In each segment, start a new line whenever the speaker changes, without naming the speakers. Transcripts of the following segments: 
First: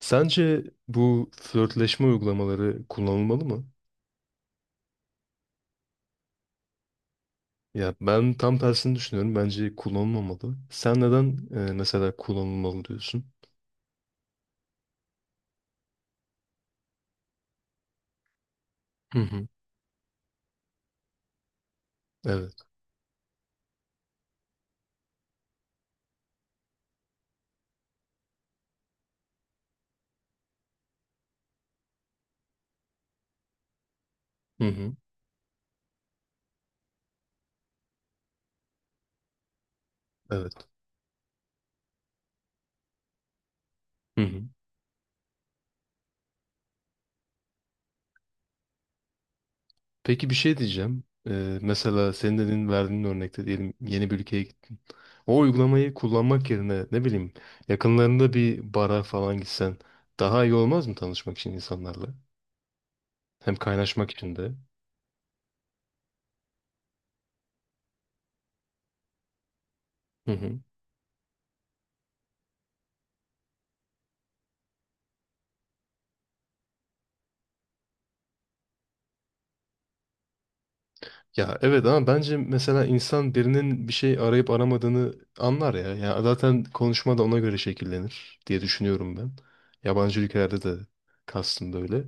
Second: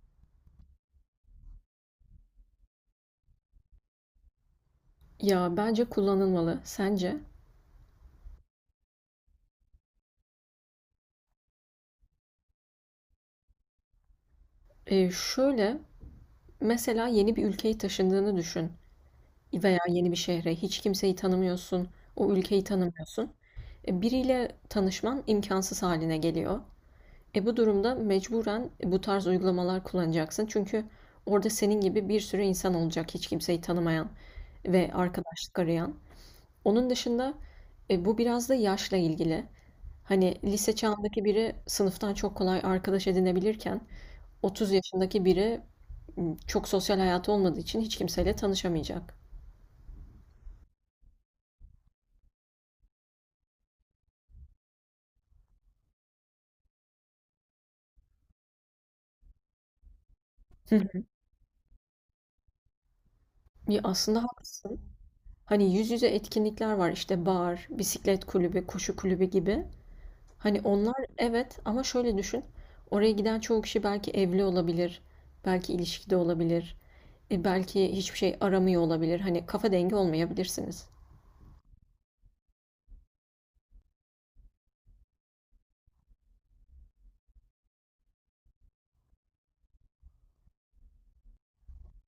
Sence bu flörtleşme uygulamaları kullanılmalı mı?
Ya bence kullanılmalı. Sence?
Ya ben tam tersini düşünüyorum. Bence kullanılmamalı. Sen neden mesela kullanılmalı diyorsun?
Şöyle, mesela yeni bir ülkeye taşındığını düşün
Hı hı.
veya yeni bir şehre. Hiç kimseyi tanımıyorsun, o
Evet.
ülkeyi tanımıyorsun. Biriyle tanışman imkansız haline geliyor. Bu durumda mecburen bu tarz uygulamalar kullanacaksın. Çünkü orada senin gibi bir sürü insan olacak hiç kimseyi tanımayan
Hı
ve
hı.
arkadaşlık arayan. Onun dışında bu biraz da yaşla ilgili. Hani
Evet.
lise çağındaki biri sınıftan çok kolay arkadaş edinebilirken
Hı hı.
30 yaşındaki biri çok sosyal hayatı olmadığı için hiç kimseyle tanışamayacak.
Peki bir şey diyeceğim. Mesela senin dediğin verdiğin örnekte diyelim yeni bir ülkeye gittin. O uygulamayı kullanmak yerine ne bileyim yakınlarında bir bara falan gitsen daha iyi olmaz
Hı.
mı tanışmak için insanlarla? Hem
Ya
kaynaşmak
aslında
için de.
haklısın. Hani yüz yüze etkinlikler var işte bar, bisiklet kulübü, koşu kulübü gibi.
Hı hı.
Hani onlar evet ama şöyle düşün. Oraya giden çoğu kişi belki evli olabilir, belki ilişkide olabilir, belki hiçbir şey aramıyor olabilir. Hani kafa dengi olmayabilirsiniz.
Ya evet ama bence mesela insan birinin bir şey arayıp aramadığını anlar ya. Ya zaten konuşma da ona göre şekillenir diye düşünüyorum ben. Yabancı ülkelerde de kastım böyle.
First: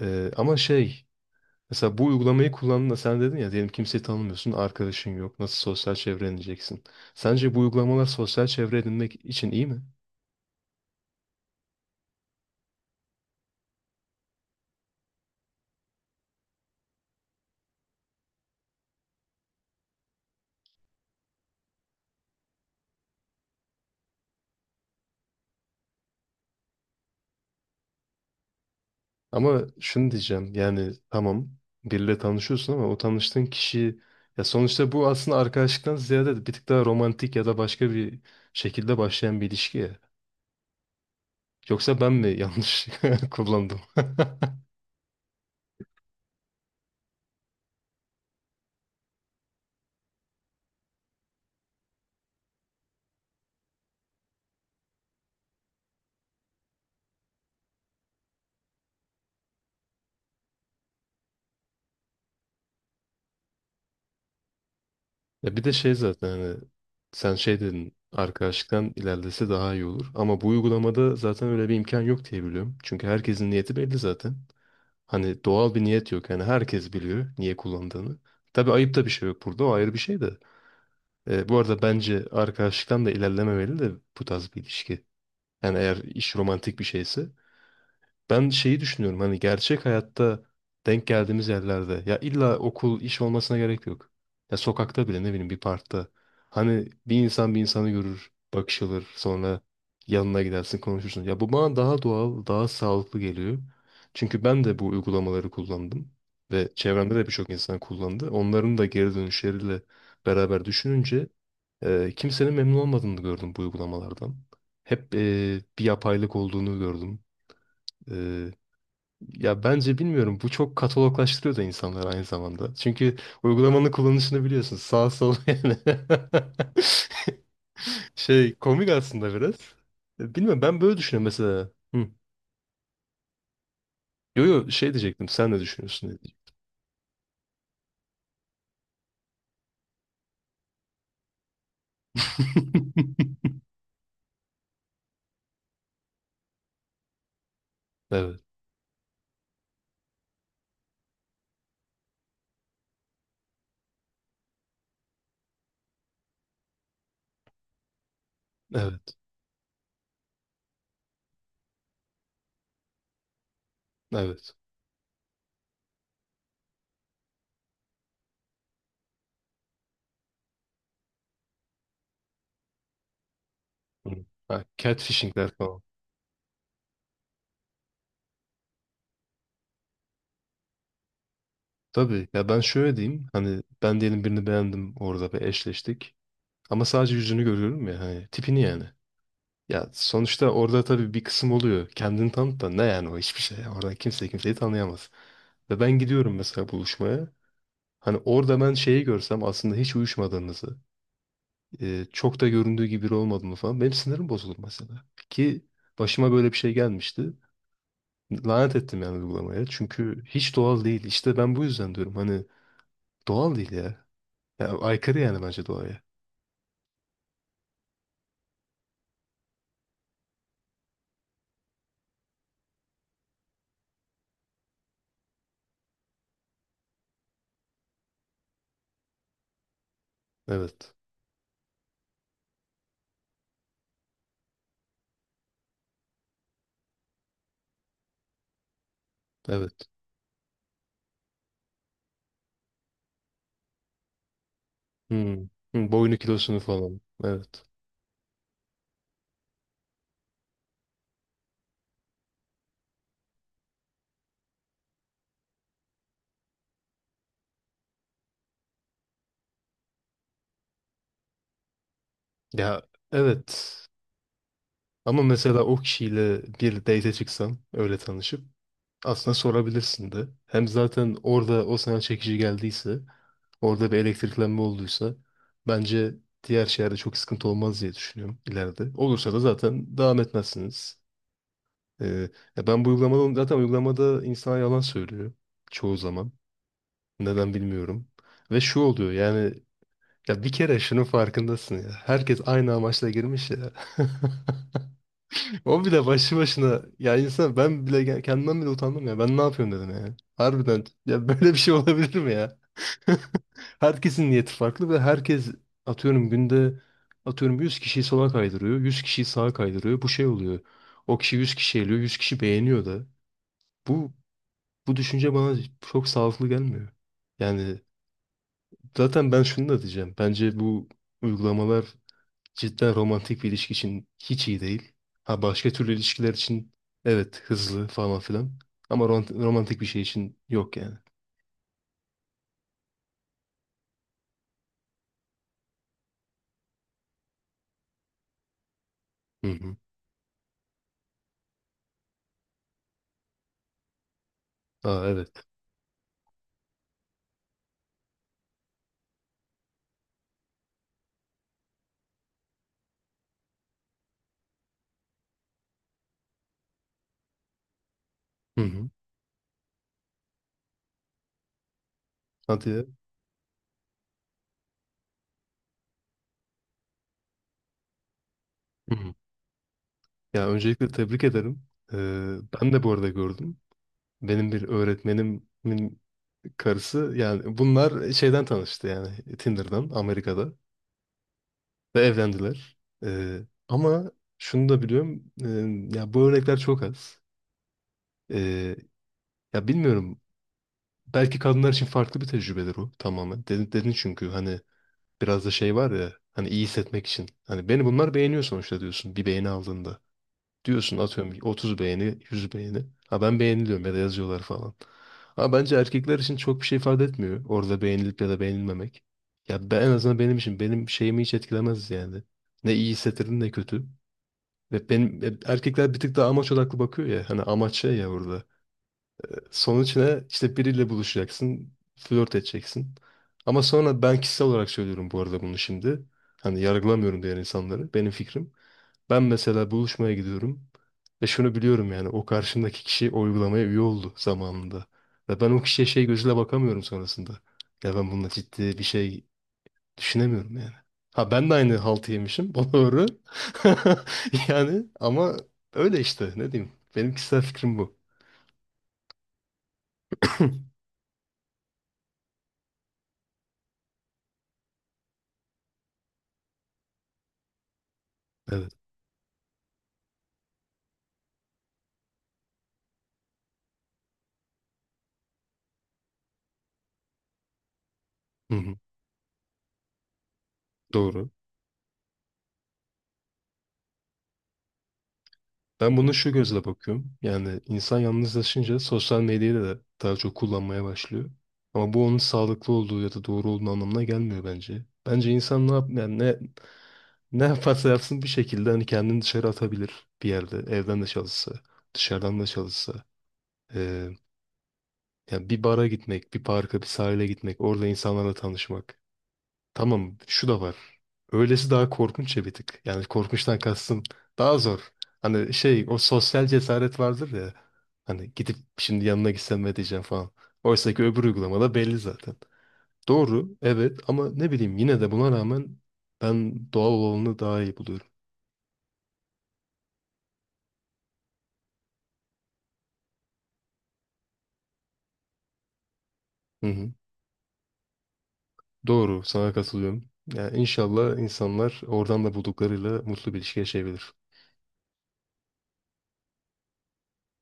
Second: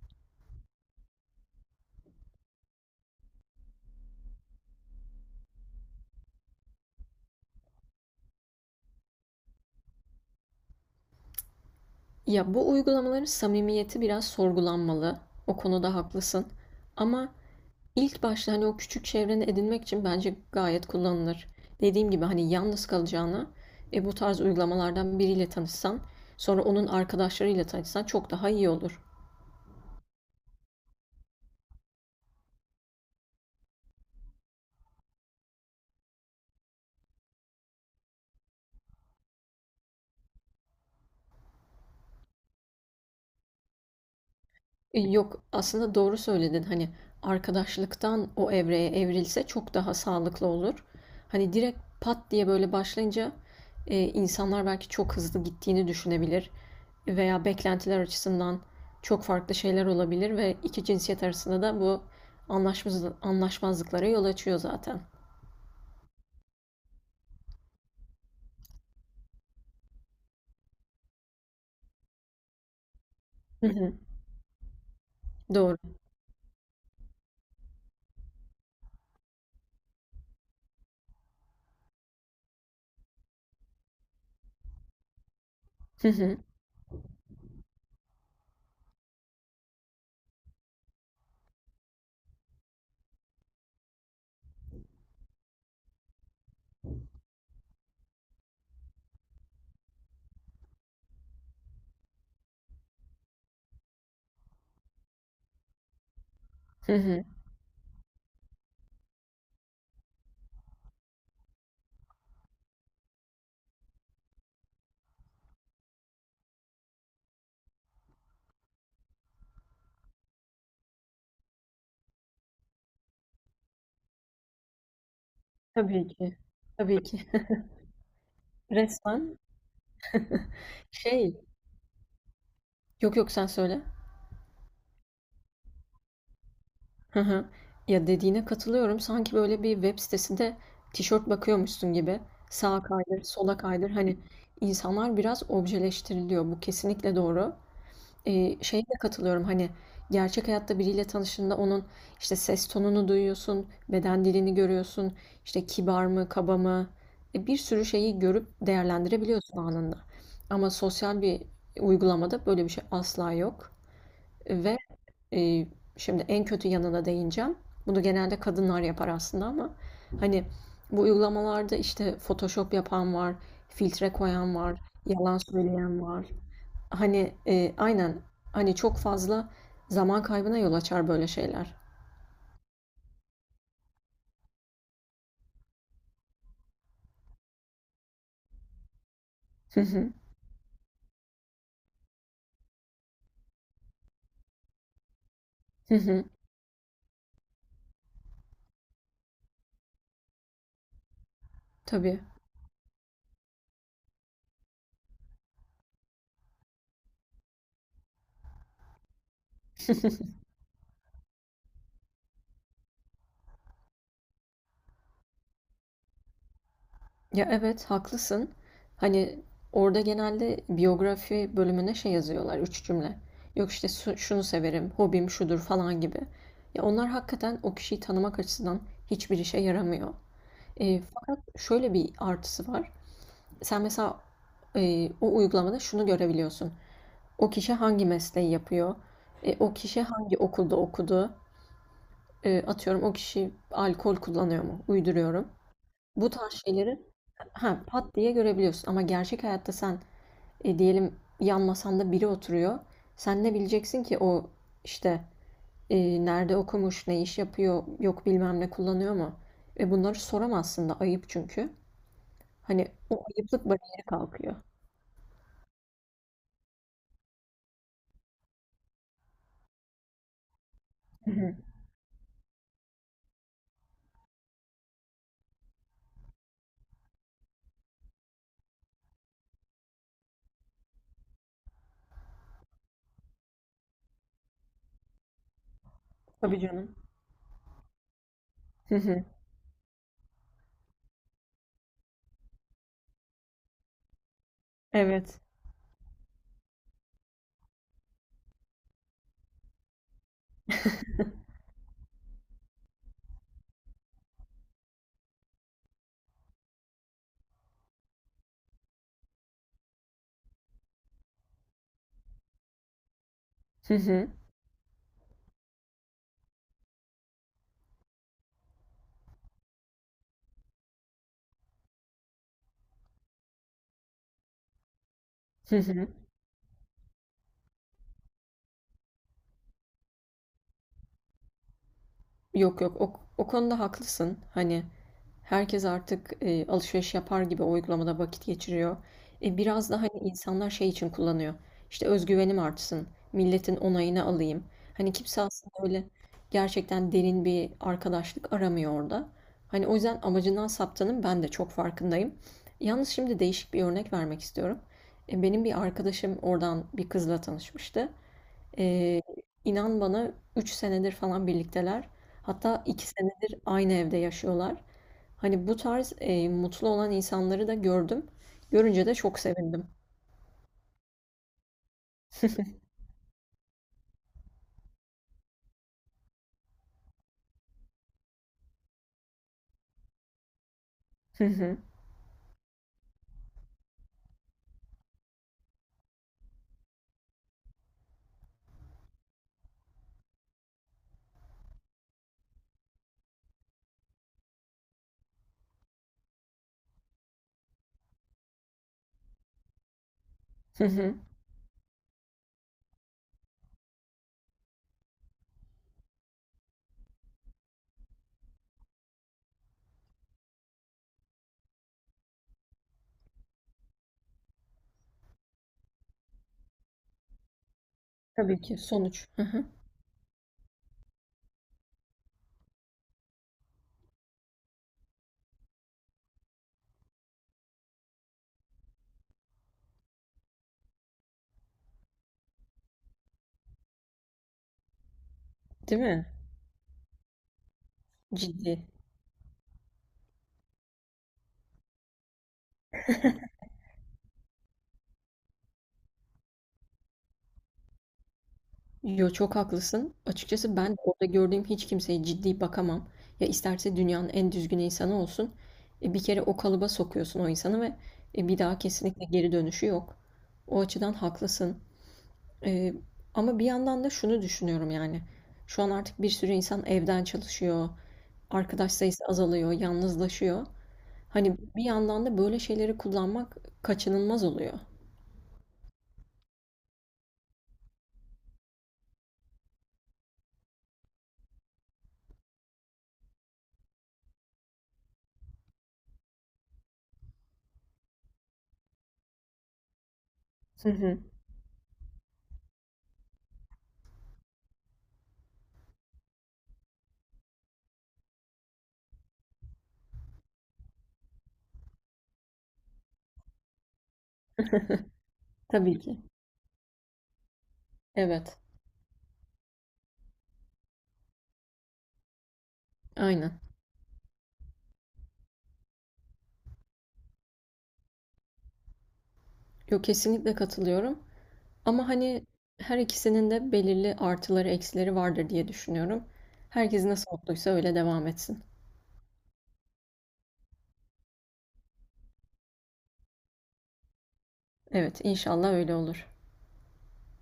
Ama mesela bu uygulamayı kullandığında sen dedin ya diyelim kimseyi tanımıyorsun, arkadaşın yok. Nasıl sosyal çevre edineceksin? Sence bu uygulamalar sosyal çevre edinmek için iyi mi?
Ya bu uygulamaların samimiyeti biraz sorgulanmalı. O konuda haklısın. Ama İlk başta hani o küçük çevreni edinmek için bence gayet kullanılır. Dediğim gibi hani yalnız kalacağına bu tarz uygulamalardan biriyle tanışsan, sonra onun arkadaşlarıyla tanışsan çok daha iyi olur.
Ama şunu diyeceğim yani tamam biriyle tanışıyorsun ama o tanıştığın kişi ya sonuçta bu aslında arkadaşlıktan ziyade bir tık daha romantik ya da başka bir şekilde başlayan bir ilişki ya. Yoksa ben mi yanlış kullandım?
Yok aslında doğru söyledin hani arkadaşlıktan o evreye evrilse çok daha sağlıklı olur. Hani direkt pat diye böyle başlayınca insanlar belki çok hızlı gittiğini düşünebilir veya beklentiler açısından çok farklı şeyler olabilir ve iki cinsiyet arasında da bu anlaşmazlıklara yol açıyor zaten.
Ya bir de şey zaten hani sen şey dedin arkadaşlıktan ilerlese daha iyi olur. Ama bu uygulamada zaten öyle bir imkan yok diye biliyorum. Çünkü herkesin
Hı
niyeti
hı,
belli zaten. Hani doğal
doğru.
bir niyet yok. Yani herkes biliyor niye kullandığını. Tabii ayıp da bir şey yok burada. O ayrı bir şey de. Bu arada bence arkadaşlıktan da ilerlememeli de bu tarz bir ilişki. Yani eğer
Hı
iş
hı,
romantik bir şeyse. Ben şeyi düşünüyorum hani gerçek hayatta denk geldiğimiz yerlerde ya illa okul, iş olmasına gerek yok. Ya sokakta bile ne bileyim bir parkta. Hani bir insan bir insanı görür, bakışılır, sonra yanına gidersin konuşursun. Ya bu bana daha doğal, daha sağlıklı geliyor. Çünkü ben de bu uygulamaları kullandım ve
hı
çevremde
hı.
de birçok insan kullandı. Onların da geri dönüşleriyle beraber düşününce, kimsenin memnun olmadığını gördüm bu uygulamalardan. Hep bir yapaylık olduğunu gördüm. Eee, Ya bence bilmiyorum bu çok kataloglaştırıyor da insanları aynı zamanda. Çünkü uygulamanın kullanışını biliyorsun sağ sol yani.
Tabii ki. Tabii ki.
Şey komik aslında
Resmen
biraz. Bilmiyorum ben böyle düşünüyorum
şey.
mesela. Hı.
Yok yok sen söyle.
Yo, şey diyecektim sen ne düşünüyorsun diye diyecektim.
Hı hı. Ya, dediğine katılıyorum. Sanki böyle bir web sitesinde tişört bakıyormuşsun gibi. Sağa kaydır, sola kaydır. Hani insanlar biraz objeleştiriliyor. Bu kesinlikle doğru.
Evet,
Şeye de katılıyorum. Hani gerçek hayatta biriyle tanıştığında onun işte ses tonunu duyuyorsun, beden dilini görüyorsun, işte kibar mı, kaba mı, bir sürü şeyi görüp
evet,
değerlendirebiliyorsun anında. Ama sosyal bir uygulamada böyle bir şey asla yok.
evet.
Ve e, şimdi en kötü yanına değineceğim. Bunu genelde kadınlar yapar aslında ama hani bu uygulamalarda işte Photoshop yapan var,
Hı.
filtre koyan
Ha,
var, yalan
catfishingler falan.
söyleyen var. Hani aynen hani çok fazla zaman kaybına yol açar böyle şeyler.
Tabii ya ben şöyle diyeyim hani ben diyelim birini beğendim orada ve eşleştik ama sadece yüzünü görüyorum ya hani tipini yani.
Hı
Ya
hı.
sonuçta orada tabii bir kısım oluyor kendini tanıt da ne yani o hiçbir şey orada kimse kimseyi tanıyamaz. Ve ben
Hı hı.
gidiyorum mesela buluşmaya hani orada ben şeyi görsem aslında hiç uyuşmadığımızı
Tabii.
çok da göründüğü gibi biri olmadığını falan benim sinirim bozulur mesela. Ki başıma böyle bir şey gelmişti lanet ettim yani uygulamaya çünkü hiç doğal değil işte ben bu yüzden diyorum hani doğal değil ya. Ya, aykırı yani bence doğaya.
Ya evet haklısın. Hani orada genelde biyografi bölümüne şey yazıyorlar üç cümle. Yok işte şunu severim, hobim şudur falan gibi. Ya onlar hakikaten o kişiyi tanımak açısından hiçbir işe yaramıyor.
Evet.
Fakat şöyle bir artısı var. Sen mesela o uygulamada şunu görebiliyorsun. O kişi hangi mesleği yapıyor? O
Evet.
kişi hangi okulda okudu? Atıyorum, o kişi alkol kullanıyor mu?
Hmm.
Uyduruyorum.
Hmm, boyunu
Bu tarz
kilosunu
şeyleri
falan. Evet.
ha, pat diye görebiliyorsun. Ama gerçek hayatta sen diyelim yan masanda biri oturuyor. Sen ne bileceksin ki o işte nerede okumuş, ne iş yapıyor, yok bilmem ne kullanıyor mu? Ve bunları soramazsın da ayıp çünkü.
Ya
Hani o ayıplık
evet.
bariyeri kalkıyor.
Ama mesela o kişiyle bir date çıksam öyle tanışıp aslında sorabilirsin de. Hem zaten orada o sana çekici geldiyse orada bir elektriklenme olduysa bence diğer şeylerde çok sıkıntı olmaz diye düşünüyorum ileride. Olursa da zaten devam etmezsiniz. Ee, Ya ben bu uygulamadan zaten uygulamada insan yalan söylüyor çoğu zaman.
Tabii canım.
Neden bilmiyorum. Ve şu
Hı
oluyor
hı.
yani ya bir kere şunun farkındasın ya. Herkes aynı amaçla girmiş ya.
Evet.
O bile başlı başına ya insan ben bile kendimden bile utandım ya. Ben ne yapıyorum dedim yani. Harbiden ya böyle bir şey olabilir mi ya? Herkesin niyeti farklı ve herkes atıyorum günde atıyorum 100 kişiyi sola kaydırıyor, 100 kişiyi sağa kaydırıyor. Bu şey oluyor. O kişi 100 kişi eliyor, 100 kişi beğeniyor da.
Hı
Bu
hı.
Bu düşünce bana çok sağlıklı gelmiyor. Yani zaten ben şunu da diyeceğim. Bence bu uygulamalar cidden romantik bir ilişki için hiç iyi değil. Ha başka
Hı
türlü
hı.
ilişkiler için evet hızlı falan filan. Ama romantik bir şey için yok yani.
Yok yok o konuda haklısın. Hani herkes artık alışveriş yapar gibi o uygulamada vakit geçiriyor.
Hı hı.
Biraz da hani insanlar şey için kullanıyor. İşte özgüvenim artsın, milletin onayını alayım.
Aa
Hani kimse
evet.
aslında öyle gerçekten derin bir arkadaşlık aramıyor orada. Hani o yüzden amacından saptanın ben de çok farkındayım. Yalnız şimdi değişik bir örnek vermek istiyorum. Benim bir arkadaşım oradan bir kızla tanışmıştı.
Hı hı.
Ee, inan bana 3 senedir falan birlikteler.
Hadi
Hatta
ya.
2 senedir aynı evde yaşıyorlar. Hani bu tarz mutlu olan insanları da gördüm.
Hı
Görünce
hı.
de çok sevindim.
Ya öncelikle tebrik ederim. Ee, Ben de bu arada gördüm. Benim bir öğretmenimin karısı yani bunlar şeyden tanıştı yani Tinder'dan Amerika'da.
Hı hı.
Ve evlendiler. Ee, Ama şunu da biliyorum. Ya bu örnekler çok az. Ee, Ya bilmiyorum. Belki kadınlar için farklı bir tecrübedir o tamamen. Dedin, dedin çünkü hani biraz da şey var ya hani iyi hissetmek için. Hani beni bunlar beğeniyor sonuçta diyorsun bir beğeni aldığında.
Hı
Diyorsun
hı.
atıyorum 30 beğeni, 100 beğeni. Ha ben beğeniliyorum ya da yazıyorlar falan. Ama bence erkekler için çok bir şey ifade etmiyor. Orada beğenilip ya da beğenilmemek. Ya ben, en azından benim için benim şeyimi hiç etkilemez yani. Ne iyi hissettirir ne kötü. Ve benim erkekler bir tık daha amaç odaklı bakıyor ya. Hani amaç şey ya burada.
Tabii ki sonuç. Hı hı.
Sonuç ne? İşte biriyle buluşacaksın, flört edeceksin. Ama sonra ben kişisel olarak söylüyorum bu arada bunu şimdi. Hani yargılamıyorum diğer insanları. Benim fikrim. Ben mesela buluşmaya gidiyorum. Ve şunu biliyorum yani o karşımdaki kişi o uygulamaya üye oldu zamanında. Ve ben o kişiye
Değil
şey
mi?
gözüyle bakamıyorum sonrasında. Ya ben bununla
Ciddi.
ciddi bir şey düşünemiyorum yani. Ha ben de aynı haltı yemişim. O doğru. Yani ama öyle işte ne diyeyim. Benim kişisel fikrim bu.
Yo çok haklısın. Açıkçası ben orada gördüğüm hiç kimseye ciddi bakamam. Ya isterse dünyanın en düzgün insanı olsun. Bir kere o kalıba sokuyorsun o insanı ve bir
Evet.
daha kesinlikle geri dönüşü yok. O açıdan haklısın. Eee, Ama bir yandan da şunu düşünüyorum yani. Şu an artık bir sürü insan evden çalışıyor.
Hı hı.
Arkadaş sayısı azalıyor, yalnızlaşıyor.
Doğru.
Hani bir yandan da böyle şeyleri kullanmak kaçınılmaz oluyor.
Ben bunu şu gözle bakıyorum. Yani insan yalnızlaşınca sosyal medyayı da daha çok kullanmaya başlıyor. Ama bu onun sağlıklı olduğu ya da doğru olduğu anlamına gelmiyor bence. Bence insan ne yap yani ne yaparsa yapsın bir şekilde hani kendini dışarı atabilir bir yerde.
Hı
Evden de
hı.
çalışsa, dışarıdan da çalışsa. Yani bir bara gitmek, bir parka, bir sahile gitmek, orada insanlarla tanışmak. Tamam, şu da var. Öylesi daha korkunç ya bir tık. Yani korkunçtan kastım daha zor. Hani şey, o
Tabii ki.
sosyal cesaret vardır ya. Hani gidip
Evet,
şimdi yanına gitsem ne diyeceğim falan. Oysa ki öbür uygulamada belli zaten. Doğru,
aynen.
evet ama ne bileyim yine de buna rağmen ben doğal olanı daha iyi buluyorum.
Yok kesinlikle katılıyorum. Ama hani her ikisinin de belirli artıları eksileri vardır diye düşünüyorum.
Hı hı.
Herkes nasıl mutluysa öyle devam etsin.
Doğru, sana katılıyorum. Yani inşallah insanlar oradan da bulduklarıyla mutlu bir ilişki yaşayabilir.
Evet, inşallah öyle olur.